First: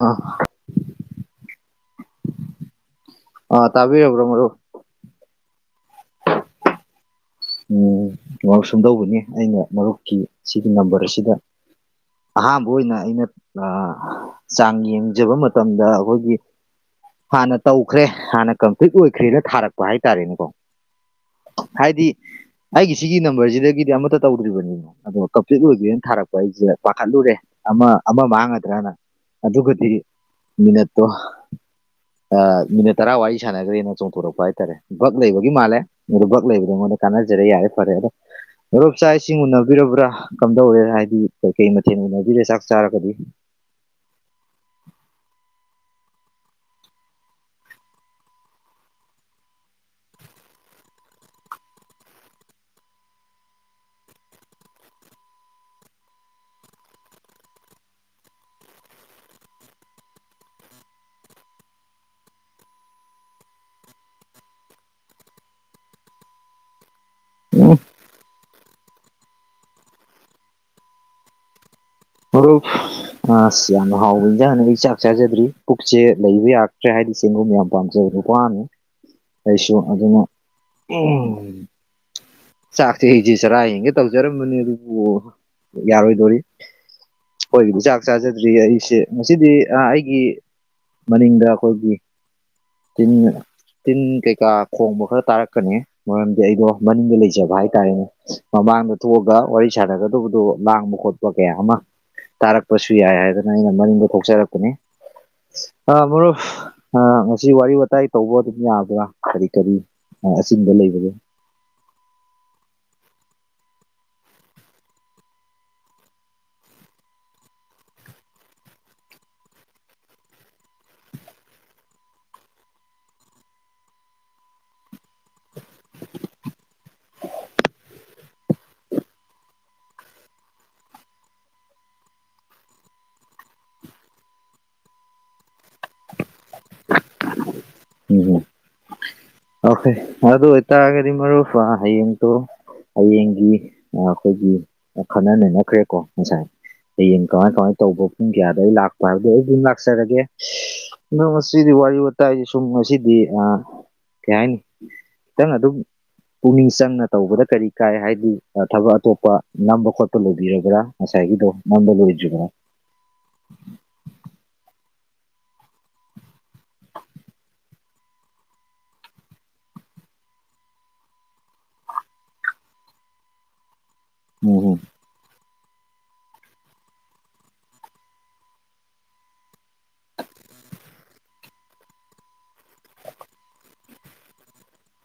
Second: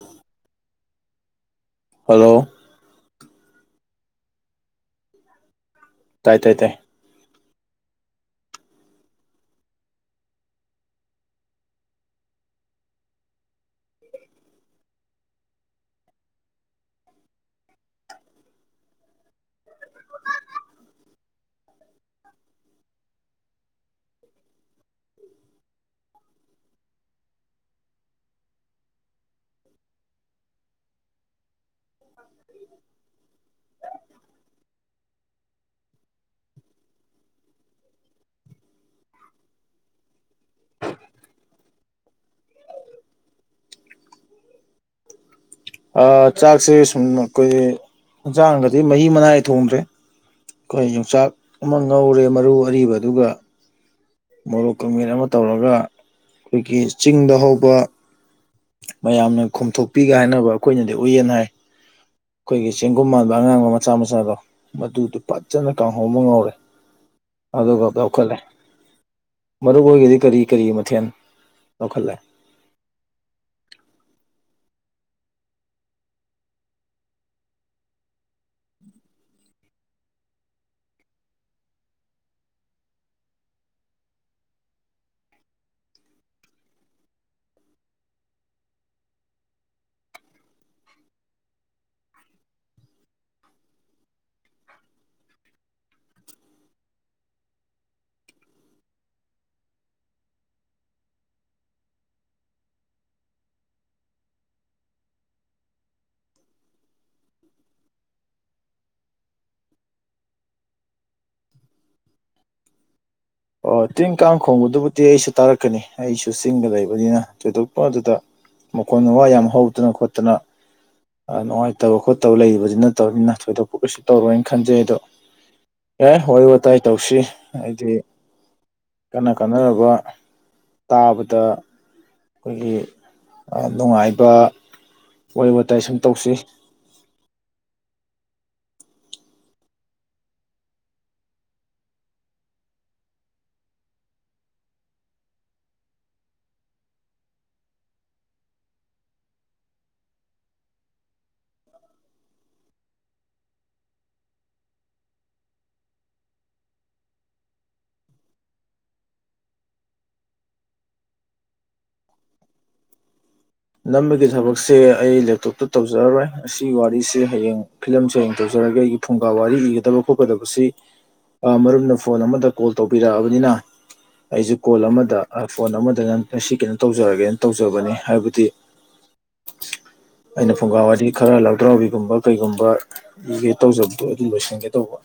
ꯑ ꯍꯜꯂꯣ ꯑ ꯇꯥꯕꯤꯔꯕ꯭ꯔꯣ ꯃꯔꯨꯞ ꯇꯥꯏ ꯇꯥꯏ ꯇꯥꯏ ꯎꯝ ꯉꯁꯨꯝꯗꯧꯕꯅꯤ ꯑꯩꯅ ꯃꯔꯨꯞꯀꯤ ꯁꯤꯒꯤ ꯅꯝꯕꯔ ꯑꯁꯤꯗ ꯑꯍꯥꯟꯕ ꯑꯣꯏꯅ ꯑꯩꯅ ꯆꯥꯡ ꯌꯦꯡꯖꯕ ꯃꯇꯝꯗ ꯑꯩꯈꯣꯏꯒꯤ ꯍꯥꯟꯅ ꯇꯧꯈ꯭ꯔꯦ ꯍꯥꯟꯅ ꯀꯝꯄ꯭ꯂꯤꯠ ꯑꯣꯏꯈ꯭ꯔꯦꯅ ꯊꯥꯔꯛꯄ ꯍꯥꯏꯇꯥꯔꯦꯅꯦꯀꯣ ꯍꯥꯏꯗꯤ ꯑꯩꯒꯤ ꯁꯤꯒꯤ ꯅꯝꯕꯔꯁꯤꯗꯒꯤꯗꯤ ꯑꯃꯠꯇ ꯇꯧꯗ꯭ꯔꯤꯕꯅꯤꯅꯣ ꯑꯗꯣ ꯀꯝꯄꯂꯤꯠ ꯑꯣꯏꯗꯦꯅ ꯊꯥꯔꯛꯄ ꯑꯩꯁꯦ ꯄꯥꯈꯠꯂꯨꯔꯦ ꯑꯃ ꯑꯃ ꯃꯥꯡꯒꯗ꯭ꯔꯅ ꯑꯗꯨꯒꯗꯤ ꯃꯤꯅꯠꯇꯣ ꯑ ꯃꯤꯅꯤꯠ ꯇꯔꯥ ꯋꯥꯔꯤ ꯁꯥꯟꯅꯈ꯭ꯔꯦꯅ ꯆꯣꯡꯊꯣꯔꯛꯄ ꯍꯥꯏꯇꯥꯔꯦ ꯕꯛ ꯂꯩꯕꯒꯤ ꯃꯥꯜꯂꯦ ꯑ ꯕꯛ ꯂꯩꯕꯅꯤꯉꯣꯟꯗ ꯀꯅꯖꯔ ꯌꯥꯏꯦ ꯐꯔꯦꯔꯦ ꯂꯧꯂꯣꯞ ꯆꯥꯛ ꯏꯁꯤꯡ ꯎꯅꯕꯤꯔꯕ꯭ꯔꯥ ꯀꯝꯗꯧꯔꯦ ꯍꯥꯏꯗꯤ ꯀꯩꯀꯩ ꯃꯊꯦꯜ ꯎꯅꯕꯤꯔꯦ ꯆꯥꯛ ꯆꯥꯔꯒꯗꯤ [inaudible] ꯆꯥꯛꯁꯦ ꯁꯨꯝ ꯑꯩꯈꯣꯏ ꯏꯟꯁꯥꯡꯗꯗꯤ ꯃꯍꯤ ꯃꯅꯥꯏ ꯊꯣꯡꯗ꯭ꯔꯦ ꯑꯩꯈꯣꯏ ꯌꯣꯡꯆꯥꯛ ꯑꯃ ꯉꯧꯔꯦ ꯃꯔꯨ ꯑꯔꯤꯕ ꯑꯗꯨꯒ ꯃꯣꯔꯣꯛ ꯀꯃꯦꯟ ꯑꯃ ꯇꯧꯔꯒ ꯑꯩꯈꯣꯏꯒꯤ ꯆꯤꯡꯗ ꯍꯧꯕ ꯃꯌꯥꯝꯅ ꯈꯣꯝꯊꯣꯛꯄꯤꯒ ꯍꯥꯏꯅꯕ ꯑꯩꯈꯣꯏꯅꯗꯤ ꯎꯏꯌꯦꯅ ꯍꯥꯏ ꯑꯩꯈꯣꯏꯒꯤ ꯆꯦꯡꯒꯨꯝ ꯃꯥꯟꯕ ꯑꯉꯥꯡꯕ ꯃꯆꯥ ꯃꯆꯥꯗꯣ ꯃꯗꯨꯗꯣ ꯐꯖꯅ ꯀꯥꯡꯍꯣꯡꯧꯕ ꯉꯧꯔꯦ [inaudible] ꯑꯗꯨꯒ ꯂꯧꯈꯠꯂꯦ ꯃꯔꯨ ꯑꯣꯏꯒꯗꯤ ꯀꯔꯤ ꯀꯔꯤ ꯃꯊꯦꯜ ꯂꯧꯈꯠꯂꯦ ꯍꯔ ꯑ ꯁꯌꯥꯅ ꯍꯥꯎꯖ [inaudible] ꯆꯥꯛ ꯆꯥꯖꯗ꯭ꯔꯤ ꯄꯨꯛꯁꯦ ꯂꯩꯕ ꯌꯥꯛꯇ꯭ꯔꯦ ꯍꯥꯏꯗꯤ ꯆꯦꯡꯒꯨꯝ ꯌꯥꯝ ꯄꯥꯝꯖꯕ ꯅꯨꯄꯥꯝꯅꯤ ꯀꯩꯁꯣ ꯑꯗꯨꯅ ꯆꯥꯛꯁꯦ ꯑꯩꯁꯤ ꯆꯔꯥ ꯌꯦꯡꯒꯦ ꯇꯧꯖꯔꯝꯕꯅꯤ ꯑꯗꯨꯕꯨ ꯌꯥꯔꯣꯏꯗꯣꯔꯤ ꯑꯩꯣꯏꯒꯤꯗꯤ ꯆꯥꯛ ꯆꯥꯖꯗ꯭ꯔꯤ ꯑꯩꯁꯦ ꯉꯁꯤꯗꯤ ꯑꯩꯒꯤ ꯃꯅꯤꯡꯗ ꯑꯩꯈꯣꯏꯒꯤ ꯇꯤꯟ ꯇꯤꯟ ꯀꯩꯀꯥ ꯈꯣꯡꯕ ꯈꯔ ꯇꯥꯔꯛꯀꯅꯤ ꯃꯔꯝꯗꯤ ꯑꯩꯗꯣ ꯃꯅꯤꯡꯗ ꯂꯩꯖ ꯂꯩꯖꯕ ꯍꯥꯏꯇꯥꯔꯅꯦ ꯃꯃꯥꯡꯗ ꯊꯣꯛꯑꯒ ꯋꯥꯔꯤ ꯁꯥꯟꯅꯒꯗꯕꯗꯨꯣ ꯂꯥꯡꯕ ꯈꯣꯠꯄ ꯀꯌꯥ ꯑꯃ ꯇꯥꯔꯛꯄꯁꯨ ꯌꯥꯏ ꯍꯥꯏꯗꯅ ꯑꯩꯅ ꯃꯅꯤꯡꯗ ꯊꯣꯛꯆꯔꯛꯄꯅꯦ ꯑ ꯃꯔꯨꯞ ꯑ ꯉꯁꯤ ꯋꯥꯔꯤ ꯋꯥꯇꯥꯏ ꯇꯧꯕ ꯑꯗꯨꯝ ꯌꯥꯕ꯭ꯔꯥ ꯀꯔꯤ ꯀꯔꯤ ꯑꯕ ꯂꯩꯕꯒꯦ ꯑꯣ ꯇꯤꯡ ꯀꯥꯡꯈꯣꯡꯕꯗꯨꯕꯨꯗꯤ ꯑꯩꯁꯨ ꯇꯥꯔꯛꯀꯅꯤ ꯑꯩꯁꯨ ꯆꯤꯡꯒ ꯂꯩꯕꯅꯤꯅ ꯊꯣꯏꯗꯣꯛꯄ ꯑꯗꯨꯗ ꯃꯈꯣꯟ ꯃꯋꯥ ꯌꯥꯝ ꯍꯧꯗꯅ ꯈꯣꯠꯇꯅ ꯅꯨꯡꯉꯥꯏꯇꯕ ꯈꯣꯠꯇꯕ ꯂꯩꯗꯨ ꯅꯠꯇꯕꯅꯤꯅ ꯊꯣꯏꯗꯣꯛꯄꯂꯁꯨ ꯇꯧꯔꯣꯏꯅ ꯈꯟꯖꯩ ꯑꯗꯣ ꯑꯦ ꯋꯥꯔꯤ ꯋꯥꯇꯥꯏ ꯇꯧꯁꯤ ꯍꯥꯏꯗꯤ ꯀꯅ ꯀꯥꯅꯔꯕ ꯇꯥꯕꯗ ꯑꯩꯈꯣꯏꯒꯤ ꯅꯨꯡꯉꯥꯏꯕ ꯋꯥꯔꯤ ꯋꯥꯇꯥꯏ ꯁꯨꯝ ꯇꯧꯁꯤ ꯎꯝ ꯑꯣꯣꯏ ꯑꯗ ꯍꯇꯥꯑꯒꯗꯤ ꯃꯔꯔ ꯌꯦꯡ ꯇꯣ ꯍꯌꯦꯡꯒꯤ ꯑꯩꯈꯣꯏꯒꯤ ꯈꯟꯅ ꯅꯩꯅꯈ꯭ꯔꯦꯀꯣ ꯉꯁꯥꯏ ꯍꯌꯦꯡ ꯀꯃꯥꯏ ꯀꯃꯥꯏꯅ ꯇꯧꯕ ꯄꯨꯡ ꯀꯌꯥꯗ ꯂꯩ ꯂꯥꯛꯄ ꯍꯥꯏꯕꯗꯨꯣ ꯑꯩ ꯑꯗꯨꯝ ꯂꯥꯛꯆꯔꯒꯦ ꯅꯪ ꯃꯁꯤꯗꯤꯋꯥꯂꯤ ꯕ ꯇꯥꯏ ꯁꯨꯝ ꯉꯁꯤꯗꯤ ꯀꯩ ꯍꯥꯏꯅꯤ ꯈꯤꯇꯪ ꯑꯗꯨꯝ ꯄꯨꯛꯅꯤꯡ ꯆꯪꯅ ꯇꯧꯕꯗ ꯀꯔꯤ ꯀꯥꯏ ꯍꯥꯏꯗꯤ ꯊꯕꯛ ꯑꯇꯣꯞꯄ ꯅꯝꯕ ꯈꯣꯠꯄ ꯂꯕꯤꯔꯕ꯭ꯔꯥ ꯉꯁꯥꯏ ꯃꯗ ꯂꯖꯨꯒꯅ ꯅꯝꯕꯒꯤ ꯊꯕꯛꯁꯦ ꯑꯩ ꯂꯦꯞꯇꯣꯞꯇ ꯇꯧꯖꯔꯔꯣꯏ ꯑꯁꯤꯒꯤ ꯋꯥꯔꯤꯁꯤꯦ ꯍꯌꯦꯡ ꯐꯤꯂꯝꯁꯦ ꯍꯌꯦꯡ ꯇꯧꯖꯔꯛꯦ ꯇꯧꯔꯒ ꯑꯩꯒꯤ ꯐꯨꯡꯒꯥ ꯋꯥꯔꯤ ꯏꯒꯗꯕ ꯈꯣꯠꯀꯗꯕꯁꯤ ꯃꯔꯨꯝꯅ ꯐꯣꯟ ꯑꯃꯗ ꯀꯣꯜ ꯇꯧꯕꯤꯔꯛꯑꯕꯅꯤꯅ ꯑꯩꯁꯨ ꯎꯝ ꯀꯣꯜ ꯑꯃꯗ ꯐꯣꯟ ꯑꯃꯗ ꯅꯁꯤ ꯀꯩꯅꯣ ꯇꯧꯖꯔꯒꯦꯅ ꯇꯧꯖꯕꯅꯤ ꯍꯥꯏꯕꯗꯤ [inaudible] ꯑꯩꯅ ꯐꯨꯡꯒꯥ ꯋꯥꯔꯤꯗꯤ ꯈꯔ ꯂꯥꯎꯊ꯭ꯔꯥꯎꯕꯤꯒꯨꯝꯕ ꯀꯩꯒꯨꯝꯕ ꯏꯒꯦ ꯇꯧꯖꯕꯗꯣ ꯑꯗꯨꯝ ꯂꯣꯏꯁꯤꯟꯒꯦ ꯇꯧꯕ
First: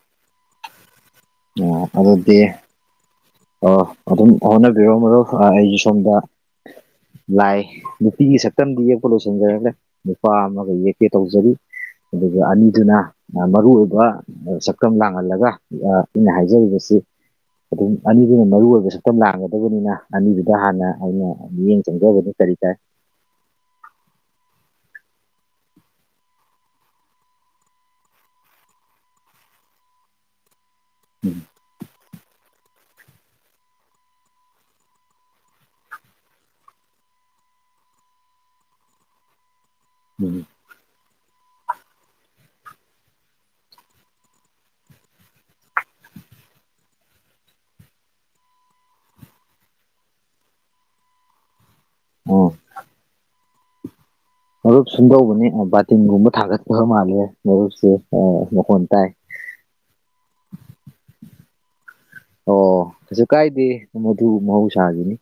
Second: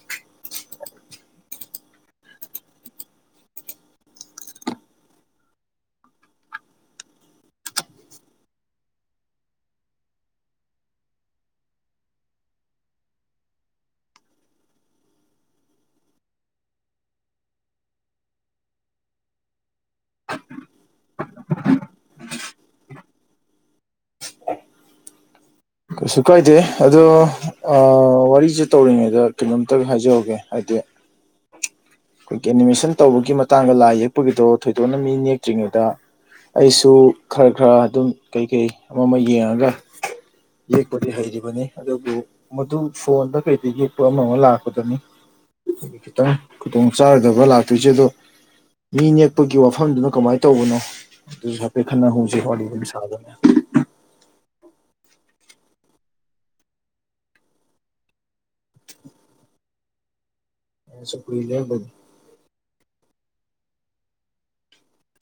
ꯑꯣ ꯑꯗꯤ ꯑꯣ ꯑꯗꯨꯝ ꯍꯣꯠꯅꯕꯤꯔꯣ ꯃꯔꯨꯞ ꯑꯩꯁꯦ ꯁꯣꯝꯗ ꯂꯥꯏ ꯅꯨꯄꯤꯒꯤ ꯁꯛꯇꯝꯗꯤ ꯌꯦꯛꯄ ꯂꯣꯏꯁꯤꯟꯖꯔꯒꯦ ꯅꯨꯄꯥ ꯑꯃꯒ ꯌꯦꯛꯀꯦ ꯇꯧꯖꯔꯤ ꯑꯗꯨꯒ ꯑꯅꯤꯗꯨꯅ ꯃꯔꯨ ꯑꯣꯏꯕ ꯁꯛꯇꯝ ꯂꯥꯡꯍꯜꯂꯒ ꯑꯩꯅ ꯍꯥꯏꯖꯔꯤꯕꯁꯤ ꯑꯗꯨꯝ ꯑꯅꯤꯗꯨꯅ ꯃꯔꯨ ꯑꯣꯏꯕ ꯁꯛꯇꯝ ꯂꯥꯡꯒꯗꯕꯅꯤꯅ ꯑꯅꯤꯗꯨꯗ ꯍꯥꯟꯅ ꯑꯩꯅ ꯃꯤꯠꯌꯦꯡ ꯆꯪꯖꯕꯅꯤ ꯔꯤ ꯀ ꯀꯩꯁꯨ ꯀꯥꯏꯗꯦ ꯑꯗꯣ ꯋꯥꯔꯤꯁꯦ ꯇꯧꯔꯤꯉꯩꯗ ꯀꯩꯅꯣꯝꯇ ꯍꯥꯏꯖꯧꯒꯦ ꯍꯥꯏꯗꯤ ꯎꯝ ꯑꯩꯈꯣꯏꯒꯤ ꯑꯦꯅꯤꯃꯦꯁꯟ ꯇꯧꯕꯒꯤ ꯃꯇꯥꯡꯗ ꯂꯥꯏ ꯌꯦꯛꯄꯒꯤꯗꯣ ꯊꯣꯏꯗꯣꯛꯅ ꯃꯤ ꯅꯦꯛꯇ꯭ꯔꯤꯉꯩꯗ ꯑꯩꯁꯨ ꯈꯔ ꯈꯔ ꯑꯗꯨꯝ ꯀꯩꯀꯩ ꯑꯃ ꯑꯃ ꯌꯦꯡꯉꯒ ꯎꯝ ꯌꯦ ꯀꯣꯗꯤ ꯍꯥꯏꯔꯔꯤꯕ ꯑꯗꯨꯕꯨ ꯃꯗꯨ ꯐꯣꯟꯗ ꯀꯩ ꯌꯦꯛꯄ ꯑꯃ ꯑꯃ ꯂꯥꯛꯄꯗꯨꯅꯤ ꯈꯤꯇꯪ ꯈꯨꯗꯣꯡ ꯆꯥꯔꯗꯕ ꯂꯥꯛꯇꯣꯏꯁꯦ ꯑꯗꯣ ꯃꯤ ꯅꯦꯛꯄꯒꯤ ꯋꯥꯐꯝꯗꯨꯅ ꯀꯃꯥꯏꯅ ꯇꯧꯕꯅꯣ ꯑꯗꯨꯁꯨ ꯍꯥꯏꯐꯦꯠ ꯈꯠ ꯍꯧꯨꯖꯤ ꯑꯣ ꯋꯥꯔꯤꯂꯤꯗꯨ ꯁꯥꯕꯅꯤ ꯃꯔꯨꯞ ꯁꯨꯝ ꯇꯧꯕꯅꯦ ꯕꯥꯇꯤꯟꯒꯨꯝꯕ ꯊꯥꯒꯠꯄꯕ ꯃꯥꯜꯂꯦ ꯃꯔꯨꯞꯁꯦ ꯃꯈꯣꯟ ꯇꯥꯏ [inaudible] ꯑ ꯁꯄꯔꯤ ꯂꯩꯦ ꯑꯣ ꯀꯩꯁꯨ ꯀꯥꯏꯗꯦ ꯃꯗꯨ ꯃꯍꯧꯁꯥꯒꯤꯅꯤ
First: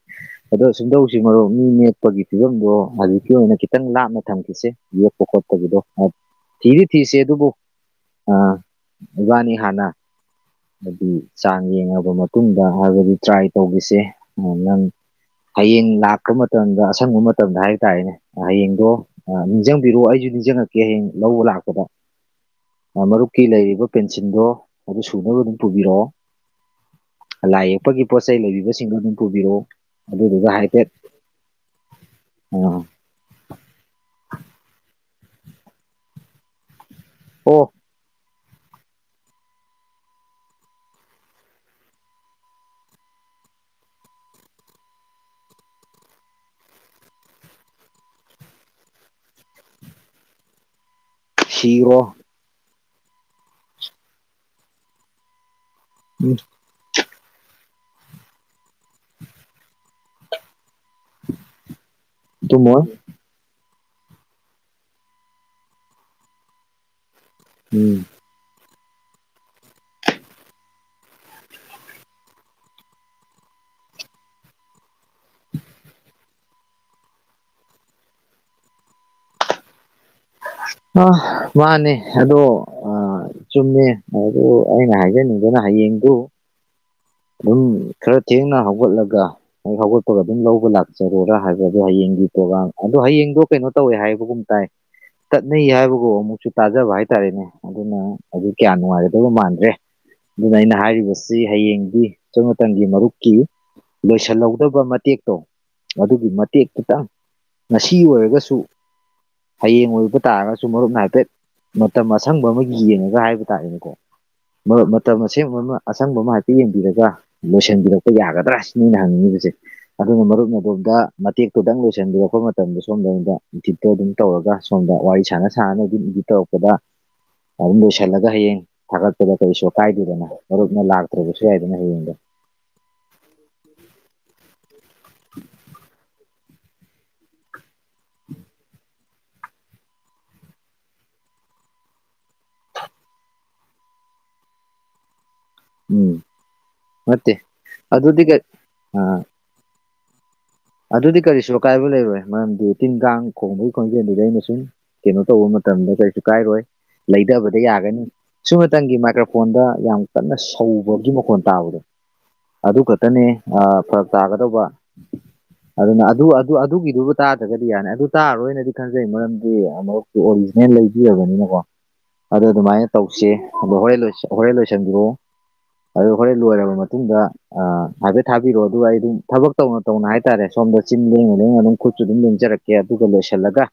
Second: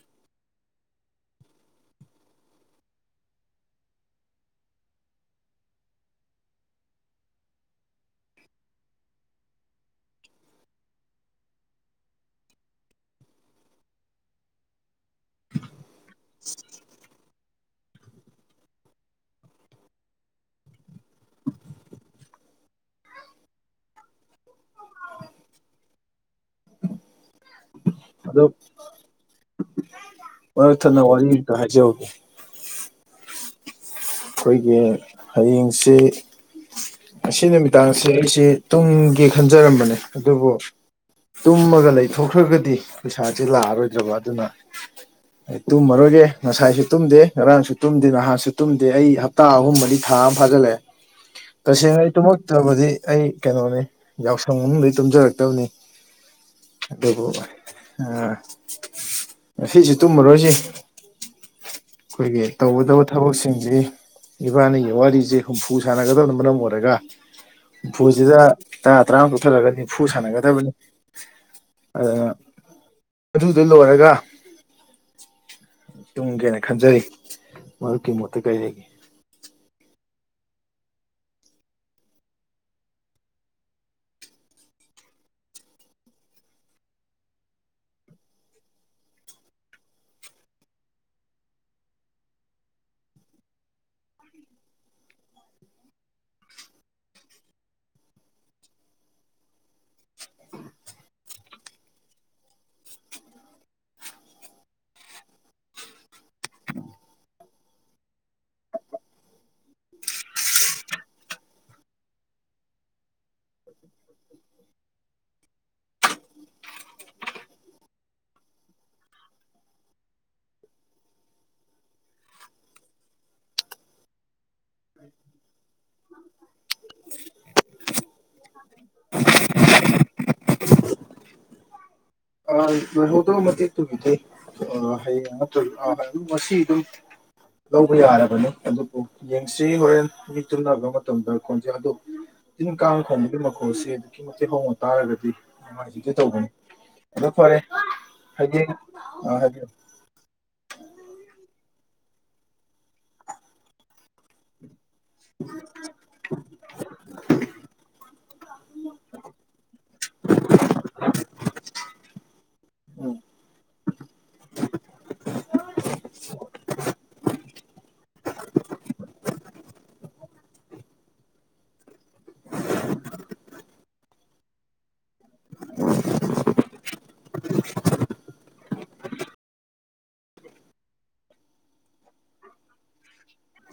ꯑꯗꯣ ꯁꯨꯝꯗꯧꯁꯤꯡ ꯃꯔꯣꯛ ꯃꯤ ꯅꯦꯛꯄꯒꯤ ꯐꯤꯕꯝꯗꯣ ꯍꯧꯖꯤꯛꯀꯤ ꯑꯣꯏꯅ ꯈꯤꯇꯪ ꯂꯥꯞꯅ ꯊꯝꯈꯤꯁꯦ ꯌꯦꯛꯄ ꯈꯣꯠꯇꯕꯗꯣ ꯊꯤꯗꯤ ꯊꯤꯤꯁꯦ ꯑꯗꯨꯕꯨ ꯑꯥ ꯏꯕꯥꯅꯤ ꯍꯥꯟꯅ ꯍꯥꯏꯗꯤ ꯆ ꯌꯦꯡꯉꯕ ꯃꯇꯨꯡꯗ ꯍꯥꯏꯔꯕꯗꯤ ꯇ꯭ꯔꯥꯏ ꯇꯧꯕꯤꯁꯦ ꯅꯪ ꯍꯌꯦꯡ ꯂꯥꯛꯄ ꯃꯇꯝꯗ ꯑꯁꯪꯕ ꯃꯇꯝꯗ ꯍꯥꯏꯇꯥꯔꯦꯅꯦ ꯍꯌꯦꯡꯗꯣ ꯅꯤꯡꯁꯤꯡꯕꯤꯔꯣꯑꯣ ꯑꯩꯁꯨ ꯅꯤꯡꯖꯉꯛꯀꯦ ꯍꯌꯦꯡ ꯂꯧꯕ ꯂꯥꯛꯄꯗ ꯃꯔꯨꯞꯀꯤ ꯂꯩꯔꯤꯕ ꯄꯦꯟꯁꯤꯜꯗꯣ ꯑꯗꯨ ꯁꯨꯅꯕ ꯑꯗꯨꯝ ꯄꯨꯕꯤꯔꯛꯑꯣ ꯂꯥꯏ ꯌꯦꯛꯄꯒꯤ ꯄꯣꯠ ꯆꯩ ꯑꯗꯣ ꯂꯩꯕꯤꯕꯁꯤꯡꯗꯣ ꯑꯗꯨꯝ ꯄꯨꯕꯤꯔꯛꯑꯣ ꯑꯗꯨꯗꯨꯒ ꯃꯔꯛ ꯍꯥꯏꯐꯦꯠ ꯊꯠꯅ ꯋꯥꯔꯤ ꯑꯃꯇ ꯍꯥꯏꯖꯍꯧꯒꯦ ꯑ ꯑꯩꯈꯣꯏꯒꯤ ꯍꯌꯦꯡꯁꯤ ꯑꯁꯤ ꯑꯣ ꯅꯨꯃꯤꯗꯥꯡꯁꯤ ꯑꯩꯁꯤ ꯇꯨꯡꯒꯤ ꯈꯟꯖꯔꯝꯕꯅꯦ ꯑꯗꯨꯕꯨ ꯇꯨꯝꯃꯒ ꯂꯩꯊꯣꯛꯈ꯭ꯔꯒꯗꯤ ꯄꯩꯁꯥꯁꯦ ꯂꯥꯛꯑꯔꯣꯏꯗ꯭ꯔꯕ ꯑꯗꯨꯅ ꯑꯩ ꯇꯨꯝꯃꯔꯣꯏꯒꯦ ꯉꯁꯥꯏꯁꯨ ꯇꯨꯝꯗꯦ ꯉꯔꯥꯡꯁꯨ ꯇꯨꯝꯗꯦ ꯅꯍꯥꯟꯁꯨ ꯇꯨꯝꯗꯦ ꯑ ꯑꯩ ꯍꯞꯇꯥ ꯑꯍꯨꯝ ꯃꯗꯤ ꯊꯥ ꯑꯃ ꯐꯥꯖꯤꯜꯂꯛꯑꯦ ꯇꯁꯦꯡꯅ ꯁꯤꯔꯣ ꯑꯩ ꯇꯨꯝꯃꯛꯇꯕꯗꯤ ꯑꯩ ꯀꯩꯅꯣꯅꯦ ꯌꯥꯎꯁꯪ ꯃꯅꯨꯡꯗ ꯇꯨꯝꯖꯔꯛꯇꯕꯅꯤ ꯎꯝ ꯑꯗꯨꯕꯨ ꯁꯤꯁꯤꯦ ꯇꯨꯝꯃꯔꯣꯏꯁꯤ [inaudible] ꯑꯩꯈꯣꯏꯒꯤ ꯇꯨꯝꯃꯣꯏ ꯇꯧꯒꯗꯕ ꯊꯕꯛꯁꯤꯡꯁꯤ ꯏꯕꯥꯅꯤꯒꯤ ꯋꯥꯔꯤꯁꯦ ꯍꯨꯝꯐꯨ ꯁꯥꯟꯅꯒꯗꯕꯅ ꯃꯔꯝ ꯑꯣꯏꯔꯒ ꯎꯝ ꯍꯨꯝꯐꯨꯁꯤꯗ ꯇꯔꯥ ꯇꯔꯥꯃꯨꯛ ꯇꯛꯊꯔꯒ ꯅꯤꯐꯨ ꯁꯥꯟꯅꯒꯗꯕꯅꯤ ꯑꯗꯨꯅ ꯑꯗꯨꯗ ꯂꯣꯏꯔꯒ ꯇꯨꯝꯒꯦꯅ ꯈꯟꯖꯩ ꯃꯗꯨꯀꯤ ꯃꯣꯠꯇ ꯀꯩ ꯂꯩꯒꯦ ꯑ ꯃꯥꯅꯦ ꯑꯗꯣ ꯑ ꯆꯨꯝꯃꯦ ꯑꯗꯨ ꯑꯩꯅ ꯍꯥꯏꯖꯅꯤꯡꯗꯅ ꯍꯌꯦꯡꯗꯨ ꯑꯗꯨꯝ ꯈꯔ ꯊꯦꯡꯅ ꯍꯧꯒꯠꯂꯒ ꯍꯧꯒꯠꯄꯒ ꯑꯗꯨꯝ ꯂꯧꯕ ꯂꯥꯛꯆꯔꯨꯔꯥ ꯍꯥꯏꯕꯗꯣ ꯍꯌꯦꯡ ꯄ꯭ꯔꯣ ꯑꯗꯣ ꯍꯌꯦꯡꯗꯣ ꯀꯩꯅꯣ ꯇꯧꯋꯦ ꯍꯥꯏꯕꯒꯨꯝ ꯇꯥꯏ ꯆꯠꯅꯩ ꯍꯥꯏꯕꯕꯨꯣ ꯑꯃꯨꯛꯁꯨ ꯇꯥꯖꯕ ꯍꯥꯏꯇꯥꯔꯦꯅꯦ ꯑꯗꯨꯅ ꯑꯗꯨ ꯀꯌꯥ ꯅꯨꯡꯉꯥꯏꯒꯗꯕ ꯃꯥꯟꯗ꯭ꯔꯦ ꯑꯗꯨꯅ ꯑꯩꯅ ꯍꯥꯏꯔꯤꯕꯁꯤ ꯍꯌꯦꯡꯗꯤ ꯁꯁꯣꯏ ꯃꯇꯝꯇꯪꯒꯤ ꯃꯔꯨꯞꯀꯤ ꯂꯣꯏꯁꯤꯜꯍꯧꯗꯕ ꯃꯇꯦꯛꯇꯣ ꯑꯗꯨꯒꯤ ꯃꯇꯦꯛ ꯈꯤꯇꯪ ꯉꯁꯤ ꯑꯣꯏꯔꯒꯁꯨ ꯍꯌꯦꯡ ꯑꯣꯏꯕ ꯇꯥꯔꯒꯁꯨ ꯃꯔꯨꯞꯅ ꯍꯥꯏꯐꯦꯠ ꯃꯇꯝ ꯑꯁꯪꯕ ꯑꯃ ꯌꯦꯡꯉꯒ ꯍꯥꯏꯕ ꯇꯥꯔꯦꯅꯦꯀꯣ ꯃꯇꯝ ꯑꯁꯦꯡꯕ ꯑꯃ ꯑꯁꯪꯕ ꯑꯃ ꯍꯥꯏꯗꯤ ꯌꯦꯡꯕ ꯔꯒ ꯂꯣꯏꯁꯤꯟꯕꯤꯔꯛꯄ ꯌꯥꯒꯗ꯭ꯔꯥ ꯁꯤ ꯅ ꯑꯩꯅ ꯍꯪꯅꯤꯡꯉꯤꯕꯁꯦ ꯑꯗꯨꯅ ꯃꯔꯨꯞ ꯃꯣꯝꯗ ꯃꯇꯦꯛꯇꯨꯗꯪ ꯂꯣꯏꯁꯤꯟꯕꯤ ꯑꯩꯈꯄ ꯃꯇꯝꯗ ꯁꯣꯝꯗꯗ ꯏꯊꯤꯠꯇꯣ ꯑꯗꯨꯝ ꯇꯧꯔꯒ ꯁꯣꯝ ꯑ ꯋꯥꯔꯤ ꯁꯥꯟꯅ ꯁꯥꯟꯅꯅ ꯍꯧꯗꯤ ꯇꯧꯔꯛꯄꯗ ꯑꯗꯨꯝ ꯂꯣꯏꯁꯤꯜꯂꯒ ꯍꯌꯦꯡ ꯊꯥꯒꯠꯄꯗ ꯀꯩꯁꯨ ꯑꯀꯥꯏꯗꯗꯅ ꯃꯔꯔꯨꯞꯅ ꯂꯥꯛꯇ꯭ꯔꯒꯁꯨ ꯈꯁꯤꯤ ꯍꯥꯏꯗꯅ ꯍꯗ ꯑ ꯂꯣꯏꯍꯧꯗꯣ ꯃꯇꯦꯛ ꯇꯨꯕꯤꯗꯩ ꯍꯌꯦꯡ ꯑ ꯉꯁꯤ ꯑꯗꯨꯝ ꯂꯧꯕ ꯌꯥꯔꯕꯅꯤ ꯑꯗꯨꯕꯨ ꯌꯦꯡꯁꯤ ꯍꯣꯔꯦꯟ ꯃꯤ ꯇꯨꯝꯔꯕ ꯃꯇꯝꯗ ꯈꯣꯟꯖꯦꯜ ꯑꯗꯨ ꯇꯤꯟ ꯀꯥꯡ ꯊꯣꯡꯕꯒꯤ ꯃꯈꯣꯜꯁꯤ ꯑꯗꯨꯛꯀꯤ ꯃꯇꯤꯛ ꯍꯧꯅ ꯇꯥꯔꯒꯗꯤ ꯅꯨꯡꯉꯥꯏꯖꯗꯦ ꯎꯝ ꯇꯧꯕꯅꯤ ꯑꯗꯨꯣ ꯅꯠꯇꯦ ꯐꯔꯦ ꯑꯗꯨꯗꯤ ꯀꯩ ꯍꯥꯏꯕꯤꯌꯨ ꯑꯥ ꯑ ꯍꯥꯏꯕꯤꯌꯨ ꯑꯗꯨꯗꯤ ꯀꯔꯤꯁꯨ ꯑꯀꯥꯏꯕ ꯂꯩꯔꯣꯏ ꯃꯔꯝꯗꯤ ꯇꯤꯟ ꯀꯥꯡ ꯈꯣꯡꯕꯒꯤ ꯈꯣꯟꯖꯦꯜꯗꯨꯗꯤ ꯑꯩꯅ ꯁꯨꯝ ꯀꯩꯅꯣ ꯇꯧꯕ ꯃꯇꯝꯗ ꯀꯔꯤꯁꯨ ꯀꯥꯏꯔꯣꯏ ꯂꯩꯊꯕꯗ ꯌꯥꯒꯅꯤ ꯁꯤꯨꯝꯃꯇꯪꯒꯤ ꯃꯥꯏꯀ꯭ꯔꯣꯐꯣꯟꯗ ꯌꯥꯝ ꯀꯟꯅ ꯁꯧꯕꯒꯤ ꯃꯈꯣꯟ ꯇꯥꯕꯗꯣ ꯑꯗꯨ ꯈꯛꯇꯅꯦ ꯐꯔꯛ ꯇꯥꯒꯗꯧꯕ ꯑꯗꯨꯅ ꯑꯗꯨ ꯑꯗꯨꯒꯤꯗꯨꯕꯨ ꯇꯥꯗ꯭ꯔꯒꯗꯤ ꯌꯥꯅꯤ ꯑꯗꯨ ꯇꯥꯔꯣꯏꯅꯗꯤ ꯈꯟꯖꯩ ꯃꯔꯝꯗꯤ ꯃꯔꯨꯞꯛꯇ ꯑꯣꯔꯤꯖꯤꯅꯦꯜ ꯂꯩꯕꯤꯔꯕꯅꯤꯅꯀꯣ ꯑꯗꯨ ꯑꯗꯨꯃꯥꯏꯅ ꯇꯧꯁꯤ ꯑꯗꯣ ꯍꯣꯔꯦꯟ ꯍꯣꯔꯦꯟ ꯂꯣꯏꯁꯟꯕꯤꯔꯛꯣ ꯑꯗꯨ ꯍꯣꯔꯦꯟ ꯂꯣꯏꯔꯕ ꯃꯇꯨꯡꯗ ꯍꯥꯏꯐꯦꯠ ꯊꯥꯕꯤꯔꯣꯑꯣ ꯑꯗꯨꯒ ꯑꯩ ꯑꯗꯨꯝ ꯊꯕꯛ ꯇꯧꯅ ꯇꯧꯅ ꯍꯥꯏ ꯍꯥꯏꯇꯥꯔꯦ ꯁꯣꯝꯗ ꯆꯤꯟ ꯂꯦꯡꯉ ꯂꯦꯡꯉ ꯑꯗꯨꯝ ꯈꯨꯠꯁꯨ ꯑꯗꯨꯝ ꯂꯦꯡꯖꯔꯛꯀꯦ ꯑꯗꯨꯒ ꯂꯣꯏꯁꯤꯜꯂꯒ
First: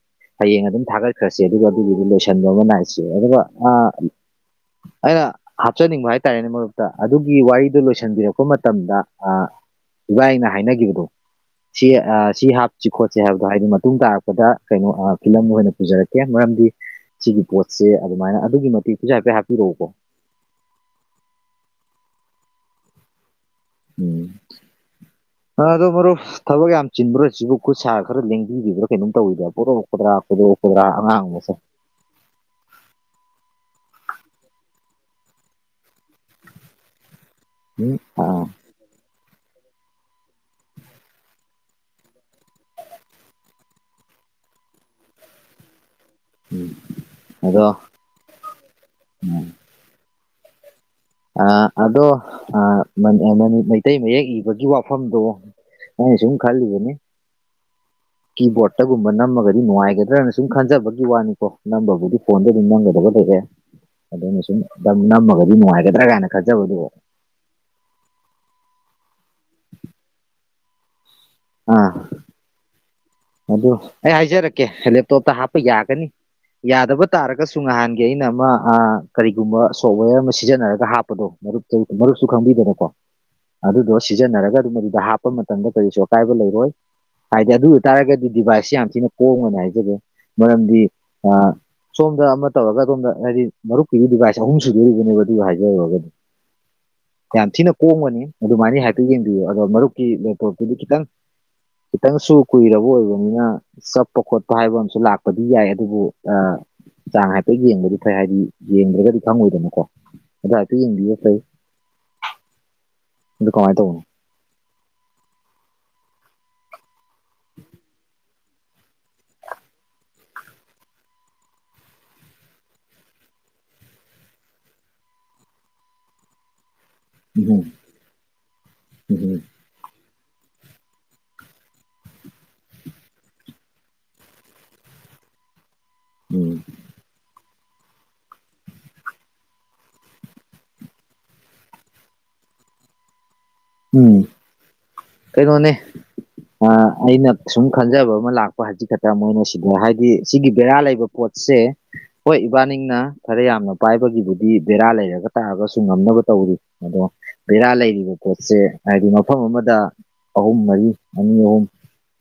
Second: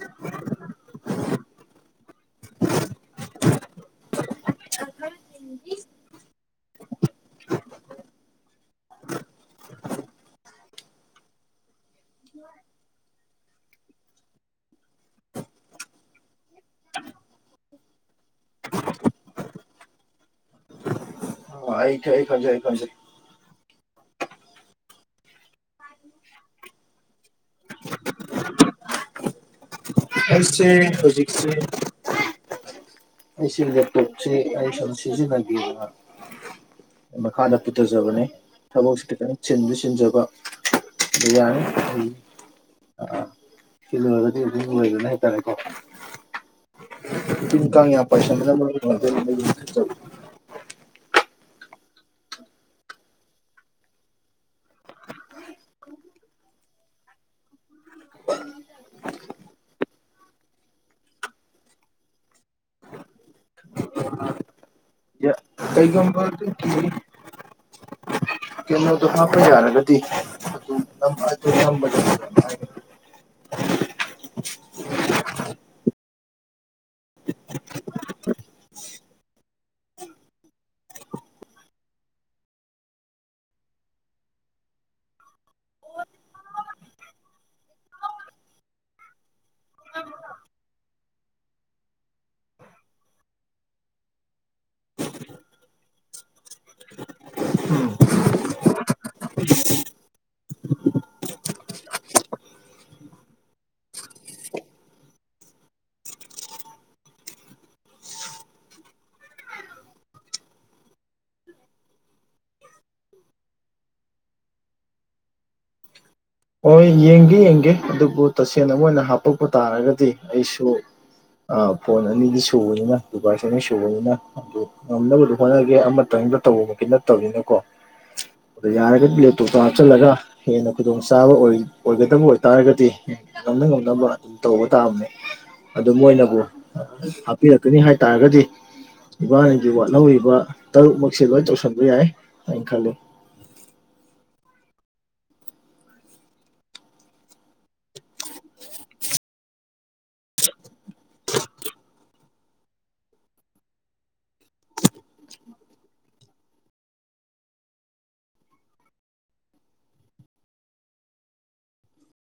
ꯍꯌꯦꯡ ꯑꯗꯨꯝ ꯊꯥꯒꯠꯈ꯭ꯔꯁꯦ ꯑꯗꯨꯒ ꯑꯗꯨꯒꯤꯗꯨ ꯂꯣꯏꯁꯟꯕ ꯑꯃ ꯅꯥꯏꯁꯦ ꯑꯗꯨꯒ [inaudible] ꯑꯩꯅ ꯍꯥꯞꯆꯅꯤꯡꯕ ꯍꯥꯏ ꯍꯥꯏꯇꯥꯔꯦꯅꯦ ꯃꯔꯛꯇ ꯑꯗꯨꯒꯤ ꯋꯥꯔꯤꯗꯨꯣ ꯂꯣꯏꯁꯤꯟꯕꯤꯔꯛꯄ ꯃꯇꯝꯗ ꯏꯕꯥꯅ ꯍꯥꯏꯅꯈꯤꯕꯗꯣ [inaudible] ꯁꯤ ꯁꯤ ꯍꯥꯞꯁꯤ ꯈꯣꯠꯁꯤ ꯍꯥꯏꯕꯗꯣ ꯍꯥꯏꯗꯤ ꯃꯇꯨꯡ ꯇꯥꯔꯛꯄꯗ ꯀꯩꯅꯣ ꯐꯤꯂꯝꯗ ꯑꯣꯏꯅ ꯄꯨꯖꯔꯛꯀꯦ ꯃꯔꯝꯗꯤ ꯁꯤꯒꯤ ꯄꯣꯠꯁꯦ ꯑꯗꯨꯃꯥꯏꯅ ꯑꯗꯨꯀꯤ ꯃꯇꯤꯛ ꯄꯩꯁ ꯍꯥꯏꯐꯦꯠ ꯍꯥꯞꯄꯤꯔꯛꯎꯀꯣ ꯑꯩ ꯈꯪꯖꯦ ꯑꯩ ꯈꯪꯖꯦ ꯎꯝ ꯑ ꯑꯗꯣ ꯃꯔꯨꯞ ꯊꯕꯛ ꯌꯥꯝ ꯆꯤꯟꯕ꯭ꯔꯥ ꯁꯤꯕꯨ ꯈꯨꯠ ꯁꯥ ꯈꯔ ꯂꯦꯡꯕꯤꯕ꯭ꯔꯥ ꯀꯩꯅꯣꯝ ꯇꯧꯋꯤꯕ꯭ꯔꯥ ꯄꯣꯔꯣ ꯈꯗ꯭ꯔꯥ ꯀꯨꯗ ꯑꯩꯁꯦ ꯈꯗ꯭ꯔꯥ ꯑꯉꯁꯦ ꯑꯩꯁꯤꯖ ꯇꯣꯞꯁꯤ ꯑꯩ ꯁ ꯁꯤꯖꯤꯅ ꯃꯈꯥꯗ ꯎꯝ ꯄꯨꯊꯖꯕꯅꯦ ꯑꯥ ꯊꯕꯛꯁꯤꯗꯤ ꯀꯔꯤ ꯁꯤꯟꯁꯨ ꯁꯤꯟꯖꯕ ꯑꯗꯨ ꯌꯥꯅꯤ ꯑꯗꯨ ꯑ ꯁꯤꯤꯂꯗꯤ ꯂꯕꯅ ꯍꯥꯏꯇꯥꯔꯦ ꯎꯝ ꯑꯗꯣ [inaudible] [inaudible] ꯑ ꯑꯗꯣ ꯃꯩꯇꯩ ꯃꯌꯦꯛ ꯏꯕꯒꯤ ꯋꯥꯐꯝꯗꯣ ꯑ ꯁꯨꯝ ꯈꯂꯤꯕꯅꯤ ꯀꯤꯕꯣꯔꯗꯠꯇꯒꯨꯝꯕ ꯅꯝꯃꯒꯗꯤ ꯅꯨꯡꯉꯥꯏꯒꯗ꯭ꯔꯅ ꯁꯨꯝ ꯈꯟꯖꯕꯒꯤ ꯋꯥꯅꯤꯀꯣ ꯅꯝꯕꯕꯨꯗꯤ ꯐꯣꯟꯗ ꯑꯗꯨꯝ ꯅꯝꯒꯗꯕ ꯂꯩ ꯑꯗꯨꯅ ꯁꯨꯝ ꯅꯝꯃꯒꯗꯤ ꯀꯗ꯭ꯔ ꯀꯩꯒꯨꯝꯕ ꯀꯥꯏꯅ ꯈꯔꯖ ꯑꯗꯨꯒꯤ ꯑꯗꯨ ꯍꯥꯞꯄ ꯌꯥꯔꯒꯗꯤ ꯑꯗꯨ ꯑꯥ ꯑꯗꯨꯝꯕꯗ ꯑꯗꯨ ꯑꯩ ꯍꯥꯏꯖꯔꯛꯀꯦ ꯂꯦꯞꯇꯣꯞꯇ ꯍꯥꯞꯄ ꯌꯥꯒꯅꯤ ꯌꯥꯗꯕ ꯇꯥꯔꯒꯁꯨ ꯅꯍꯥꯟꯒꯤ ꯑꯩꯅ ꯑꯃ ꯀꯔꯤꯒꯨꯝꯕ ꯁꯣꯞꯋꯦꯔ ꯑꯃ ꯁꯤꯖꯤꯟꯅꯔꯒ ꯍꯥꯞꯄꯗꯣ ꯃꯔꯔꯛ ꯆ ꯃꯔꯛꯁꯨꯨ ꯈꯥꯡꯕꯤꯗꯔꯄꯥ ꯑꯗꯨꯗꯣ ꯁꯤꯖꯤꯟꯅꯔꯒ ꯑꯗꯨ ꯃꯗꯨꯗ ꯍꯥꯞꯄ ꯃꯇꯝꯗ ꯀꯔꯤꯁꯨ ꯑꯀꯥꯏꯕ ꯂꯩꯔꯣꯏ ꯍꯥꯏꯗꯤ ꯑꯗꯨ ꯇꯥꯔꯒꯗꯤ ꯗꯤꯚꯥꯏꯁꯁꯦ ꯌꯥꯝ ꯊꯤꯅ ꯀꯣꯡꯅ ꯍꯥꯏꯖꯒꯦ ꯃꯔꯝꯗꯤ ꯁꯣꯝꯗ ꯑꯃ ꯇꯧꯔꯒ ꯑꯗꯣꯝꯗ ꯍꯥꯏꯗꯤ ꯃꯔꯨꯞꯀꯤꯒꯤ ꯗꯤꯚꯥꯏꯁ ꯑꯍꯨꯝ ꯁꯨꯗꯣꯔꯤꯕꯅꯦꯕ ꯑꯗꯨ ꯍꯥꯏꯖꯔꯨꯔꯒꯗꯤ ꯌꯥꯝ ꯊꯤꯅ ꯀꯣꯡꯒꯅꯤ ꯑꯗꯨꯃꯥꯏꯅ ꯍꯥꯏꯐꯦꯠ ꯌꯦꯡꯕꯤꯌꯨ ꯑꯗꯣ ꯃꯔꯨꯞꯀꯤ ꯂꯦꯞꯇꯣꯞꯇꯨꯗꯤ ꯈꯤꯇꯪ ꯏꯈꯤꯇꯪꯁꯨꯨ ꯀꯨꯏꯔꯕ ꯑꯣꯏꯕꯅꯤꯅ ꯆꯠꯄ ꯈꯣꯠꯄ ꯍꯥꯏꯕ ꯑꯃꯁꯨ ꯂꯥꯛꯄꯗꯤ ꯌꯥꯏ ꯑꯗꯨꯕꯨ ꯑ ꯆꯥꯡ ꯍꯥꯏꯐꯦꯠ ꯌꯦꯡꯕꯗꯤ ꯐꯩ ꯍꯥꯏꯗꯤ ꯌꯦꯡꯗ꯭ꯔꯒꯗꯤ ꯈꯪꯉꯣꯏꯗꯅꯀꯣ ꯑꯗ ꯍꯥꯏꯐꯦꯠ ꯌꯦꯡꯕꯤꯕ ꯐꯩ ꯑꯗꯨ ꯀꯃꯥꯏ ꯇꯧꯕ ꯍꯣꯏ ꯌꯦꯡꯒꯦ ꯌꯦꯡꯒꯦ ꯑꯗꯨꯕꯨ ꯇꯁꯦꯡꯅ ꯑꯃ ꯑꯣꯏꯅ ꯍꯥꯄꯛꯄ ꯇꯥꯔꯒꯗꯤ ꯑꯩꯁꯨ ꯑ ꯐꯣꯟ ꯑꯅꯤꯗꯤ ꯁꯨꯕꯅꯤꯅ ꯗꯤꯚꯥꯏꯁ ꯑꯅꯤ ꯁꯨꯕꯅꯤꯅ ꯑꯗꯨ ꯉꯝꯅꯕꯗ ꯍꯣꯠꯅꯒꯦ ꯑꯃꯠꯇ ꯇꯧꯕ ꯅꯠꯇꯕꯅꯤꯅꯀꯣ ꯎꯝ ꯑꯗꯣ ꯌꯥꯔꯒꯗꯤ ꯎꯝ ꯂꯦꯇꯣꯞꯇꯣ ꯍꯥꯞꯆꯜꯂꯒ ꯍꯦꯟꯅ ꯈꯨꯗꯣꯡ ꯆꯥꯕ ꯑꯣꯏꯒꯗꯕ ꯑꯣꯏ ꯑꯣꯏꯇꯥꯔꯒꯗꯤ ꯉꯝꯅ ꯉꯝꯅꯕ ꯗꯨꯝ ꯇꯧꯕ ꯇꯥꯕꯅꯤ ꯑꯗꯨ ꯃꯣꯏꯅꯕꯨ ꯎꯝ ꯍꯥꯞꯄꯤꯔꯛꯀꯅꯤ ꯍꯥꯏꯇꯥꯔꯒꯗꯤ ꯏꯕꯥꯅꯤꯒꯤ ꯋꯥꯠꯍꯧꯔꯤꯕ ꯇꯔꯨꯛꯃꯛꯁꯦ ꯂꯣꯏ ꯇꯧꯁꯤꯟꯕ ꯌꯥꯏ ꯍꯥꯏꯅ ꯈꯜꯂꯤ ꯎꯝ ꯀꯩꯅꯣꯅꯦ ꯑ ꯑꯩꯅ ꯁꯨꯝ ꯈꯟꯖꯕ ꯑꯃ ꯂꯥꯛꯄ ꯍꯥꯖꯤꯛ ꯈꯛꯇꯥ ꯃꯣꯏꯅ ꯁꯤꯗ ꯍꯥꯏꯗꯤ ꯁꯤꯒꯤ ꯕꯦꯔꯥ ꯂꯩꯕ ꯄꯣꯠ ꯁꯦ ꯍꯣꯏ ꯏꯕꯥꯅꯤꯅ ꯈꯔ ꯌꯥꯝꯅ ꯄꯥꯏꯕꯒꯤꯕꯨꯗꯤ ꯕꯦꯔꯥ ꯂꯩꯔꯕ ꯇꯥꯔꯒꯁꯨ ꯉꯝꯅꯕ ꯇꯧ ꯔꯤ ꯑꯗꯣ ꯕꯦꯔꯥ ꯂꯩꯔꯤꯕ ꯄꯣꯠ ꯁꯦ ꯍꯥꯏꯗꯤ ꯃꯐꯝ ꯑꯃꯗ ꯑꯍꯨꯝ ꯃꯔꯤ ꯑꯅꯤ ꯑꯍꯨꯝ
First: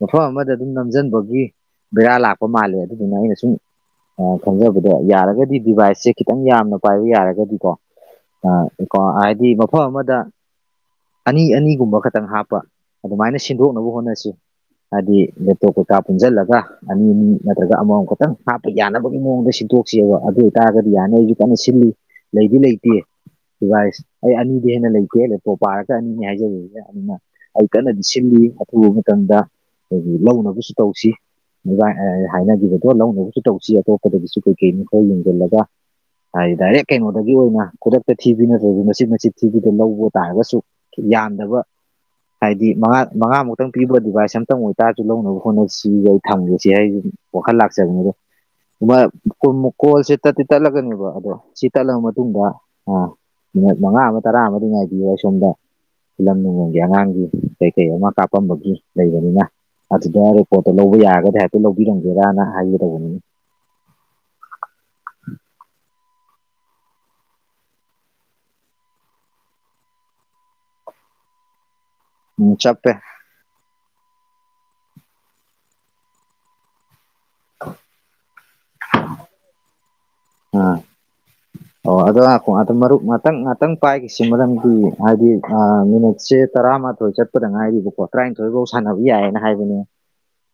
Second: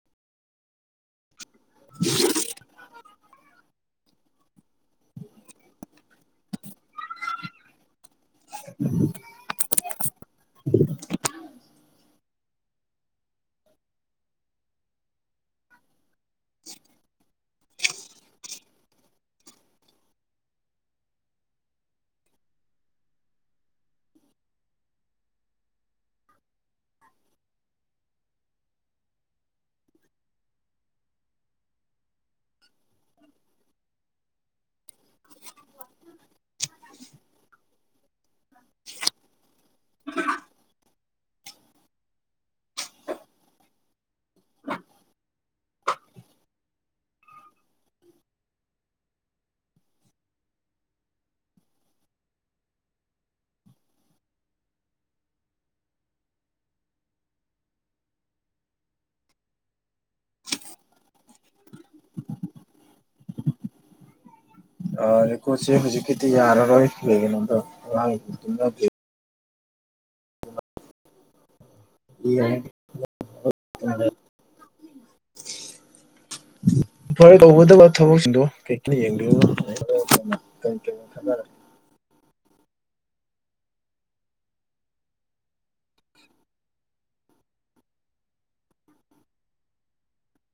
ꯃꯐꯝ ꯑꯃꯗ ꯑꯗꯨꯝ ꯅꯝꯁꯤꯟꯕꯒꯤ ꯕꯦꯔꯥ ꯂꯥꯛꯄ ꯃꯥꯜꯂꯦ ꯑꯗꯨꯗꯨꯅ ꯑꯩꯅ ꯁꯨꯝ ꯑꯥ ꯈꯟꯖꯕꯗ ꯑꯗꯣ ꯌꯥꯔꯒꯗꯤ ꯗꯤꯚꯥꯏꯁꯁꯦ ꯈꯤꯇꯪ ꯌꯥꯝꯅ ꯄꯥꯏꯕ ꯌꯥꯔꯒꯗꯤꯀꯣ ꯑꯥ ꯍꯥꯏꯗꯤ ꯃꯐꯝ ꯑꯃꯗ ꯑꯅꯤ ꯑꯅꯤꯒꯨꯝꯕ ꯈꯛꯇꯪ ꯍꯥꯞꯄ ꯑꯗꯨꯃꯥꯏꯅ ꯁꯤꯟꯗꯣꯛꯅꯕ ꯍꯣꯠꯅꯁꯤ ꯍꯥꯏꯗꯤ ꯂꯦꯞꯇꯣꯞ ꯀꯩꯀꯥ ꯄꯨꯟꯁꯤꯜꯂꯒ ꯑꯅꯤ ꯑꯅꯤ ꯅꯠꯇ꯭ꯔꯒ ꯑꯃꯃꯝ ꯈꯛꯇꯪ ꯍꯥꯞꯄ ꯌꯥꯅꯕꯒꯤ ꯃꯑꯣꯡꯗ ꯗꯣꯛꯁꯦꯕ ꯑꯗꯨ ꯑꯣꯏꯇꯥꯔꯒꯗꯤ ꯌꯥꯅꯤ ꯑꯩꯁꯨ ꯀꯟꯅ ꯁꯤꯜꯂꯤ ꯂꯩꯗꯤ ꯂꯩꯇꯦ ꯗꯤꯚꯥꯏꯁ ꯑꯩ ꯑꯅꯤꯗꯤ ꯍꯦꯟꯅ ꯂꯩꯇꯦ ꯂꯦꯞꯇꯣꯞ ꯄꯥꯔ ꯆꯅꯤ ꯍꯥꯏꯖꯕ ꯑꯗꯨꯅ ꯑꯩ ꯀꯟꯅꯗꯤ ꯁꯤꯜꯂꯤ ꯑꯊꯨꯕ ꯃꯇꯝꯗ ꯑꯩꯒꯤ ꯂꯧꯅꯕꯁꯨ ꯇꯧꯁꯤ ꯍꯥꯏꯅꯈꯤꯕꯗꯣ ꯂꯧꯅꯕꯁꯨ ꯇꯧꯁꯤ ꯑꯇꯣꯞꯄꯗꯒꯤꯁꯨ ꯀꯩꯀꯩꯅꯣ ꯈꯔꯥ ꯌꯦꯡꯁꯤꯜꯂꯒ ꯍꯥꯏꯗꯤ ꯗꯥꯏꯔꯦꯛ ꯀꯩꯅꯣꯗꯒꯤ ꯑꯣꯏꯅ ꯈꯨꯗꯛꯇ ꯊꯤꯕꯤ ꯅꯠꯇ꯭ꯔꯗꯤ ꯃꯆꯤꯠ ꯃꯆꯤꯠ ꯊꯤꯕꯤꯗ ꯂꯧꯕ ꯇꯥꯔꯒꯁꯨ ꯌꯥꯝꯗꯕ ꯍꯥꯏꯗꯤ ꯃꯉꯥ ꯃꯉꯥꯃꯨꯛꯇꯪ ꯄꯤꯕ ꯗꯤꯚꯥꯏꯁ ꯑꯝꯇꯪ ꯑꯣꯏꯇꯥꯔꯁꯨ ꯂꯧꯅꯕ ꯍꯣꯠꯅꯁꯤ ꯑꯩ ꯊꯝꯒꯤꯁꯦ ꯍꯥꯏ ꯋꯥꯈꯜ ꯂꯥꯛꯆꯥꯕꯅꯤ ꯑꯗꯨ ꯀꯣꯜꯁꯦ ꯇꯠꯇꯤ ꯇꯠꯂꯥꯒꯅꯤꯕ ꯑꯗꯣ ꯁꯤ ꯇꯠꯂꯕ ꯃꯇꯨꯡꯗ ꯑꯥ ꯃꯤꯅꯠ ꯃꯉꯥ ꯑꯃ ꯇꯔꯥ ꯑꯃꯗꯤ ꯉꯥꯏꯕꯤꯌꯣ ꯑꯩꯁꯣꯝꯗ ꯐꯤꯂꯝ ꯅꯨꯡꯂꯝꯒꯤ ꯑꯉꯥꯡꯒꯤ ꯀꯩꯀꯩ ꯑꯃ ꯀꯥꯞꯄꯝꯕꯒꯤ ꯂꯩꯕꯅꯤꯅ ꯑꯗꯨꯗ ꯔꯤꯄꯣꯔꯠꯇꯣ ꯂꯧꯕ ꯌꯥꯔꯒꯗꯤ ꯍꯥꯏꯐꯦꯠꯛꯇ ꯂꯧꯕꯤꯔꯝꯒꯦꯔꯅ ꯍꯥꯏꯒꯦ ꯇꯧꯕꯅꯤꯗ ꯑꯥ ꯔꯦꯀꯣꯠꯁꯦ ꯍꯧꯖꯤꯛꯀꯤꯗꯤ ꯌꯥꯔꯔꯣꯏ ꯀꯩꯒꯤꯅꯣꯗ ꯎꯝ ꯆꯞꯄꯦ ꯐꯔꯦ ꯇꯧꯒꯗꯕ ꯊꯕꯛꯁꯤꯡꯗꯣ ꯀꯩ ꯌꯦ ꯑꯥ ꯀꯔ [unintelligible] ꯑꯣ ꯑꯗꯣ ꯉꯏꯈꯣ ꯃꯔꯨꯞ ꯉꯥꯛꯇꯪ ꯉꯥꯛꯇꯪ ꯄꯥꯏꯈꯤꯁꯤ ꯃꯔꯝꯗꯤ ꯍꯥꯏꯗꯤ ꯃꯤꯅꯤꯠꯁꯦ ꯇꯔꯥꯃꯥꯊꯣꯏ ꯆꯠꯄꯗ ꯉꯥꯏꯔꯤꯕꯀꯣ ꯇꯔꯥꯅꯤꯊꯣꯏꯐꯧ ꯁꯥꯟꯅꯕ ꯌꯥꯏꯌꯦꯅ ꯍꯥꯏꯕꯅꯦ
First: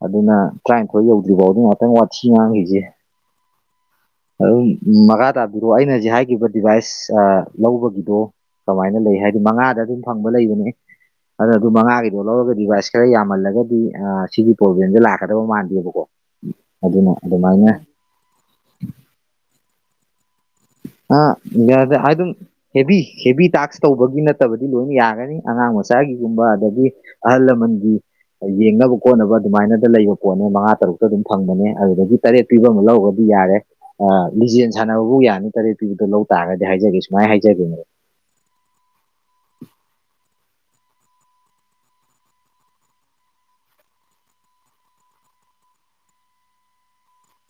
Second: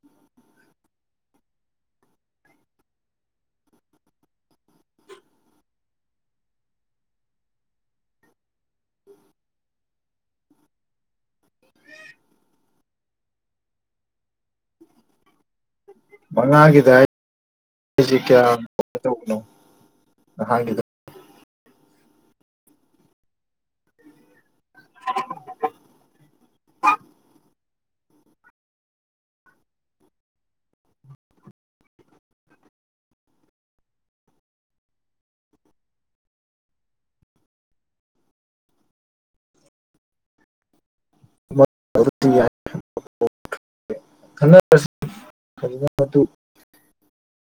ꯑꯗꯨꯅ ꯇꯔ꯭ꯥꯏꯟꯊꯣꯏ ꯌꯧꯗ꯭ꯔꯤ ꯐꯥꯎꯗꯤ ꯉꯢꯍꯥꯛꯇꯪ ꯋꯥꯊꯤ ꯉꯥꯡꯈꯤꯁꯤ ꯑꯗꯨꯝ ꯃꯈꯥ ꯇꯥꯕꯤꯔꯛꯑꯣ ꯑꯩꯅ ꯍꯧꯖꯤꯛ ꯍꯥꯏꯈꯤꯕ ꯗꯤꯚꯥꯏꯁ ꯑꯥ ꯂꯧꯕꯒꯤꯗꯣ ꯀꯃꯥꯏꯅ ꯂꯩ ꯍꯥꯏꯗꯤ ꯃꯉꯥꯗ ꯑꯗꯨꯝ ꯐꯪꯕ ꯂꯩꯕꯅꯤ ꯑꯗꯨꯅ ꯑꯗꯨ ꯃꯉꯥꯒꯤꯗꯣ ꯂꯧꯔꯒ ꯗꯤꯚꯥꯏꯁ ꯈꯔ ꯌꯥꯝꯃꯜꯂꯒꯗꯤ ꯁꯤꯒꯤ ꯄ꯭ꯔꯣꯕ꯭ꯂꯦꯝꯁꯦ ꯂꯥꯛꯀꯗꯕ ꯃꯥꯟꯗꯦꯕꯨ ꯃꯉꯥꯒꯤꯗ ꯍꯥꯏꯁꯤ ꯀꯌꯥꯣꯃ ꯇꯧꯕꯅꯣ [inaudible] ꯍꯥꯡ ꯑꯗꯨ [unintelligible] ꯑꯥ ꯏꯟꯗꯤꯌꯥꯗ ꯍꯥ ꯗꯨꯝ ꯍꯦꯚꯤ ꯍꯦꯚꯤ ꯇꯥꯛꯁ ꯇꯧꯕꯒꯤ ꯅꯠꯇꯕꯗꯤ ꯂꯣꯏꯅ ꯌꯥꯒꯅꯤ ꯑꯉꯥꯡ ꯃꯆꯥꯒꯤ ꯀꯨꯝꯕ ꯑꯗꯗꯤ ꯑꯍꯜ ꯂꯝꯟ ꯒꯤ ꯌꯦꯡꯅꯕ ꯈꯣꯠꯅꯕ ꯑꯗꯨꯃꯥꯏꯅꯗ ꯂꯩꯕ ꯄꯣꯠꯅꯦ ꯃꯉꯥ ꯇꯔꯨꯛꯇ ꯑꯗꯨꯝ ꯐꯪꯕꯅꯦ ꯑꯗꯨꯗꯒꯤ ꯇꯔꯦꯠ ꯄꯤꯕ ꯑꯃ ꯂꯧꯔꯒꯗꯤ ꯌꯥꯔꯦ ꯂꯤꯖꯦꯟ ꯁꯥꯟꯅꯕꯐꯧ ꯌꯥꯅꯤ ꯇꯔꯦꯠ ꯄꯤꯕꯗꯣ ꯂꯧ ꯇꯥꯔꯒꯗꯤ ꯍꯥꯏꯖꯒꯦ ꯁꯨꯃꯥꯏ ꯍꯥꯏꯖꯒꯦꯕ ꯑꯩ [unintelligible] [unintelligible]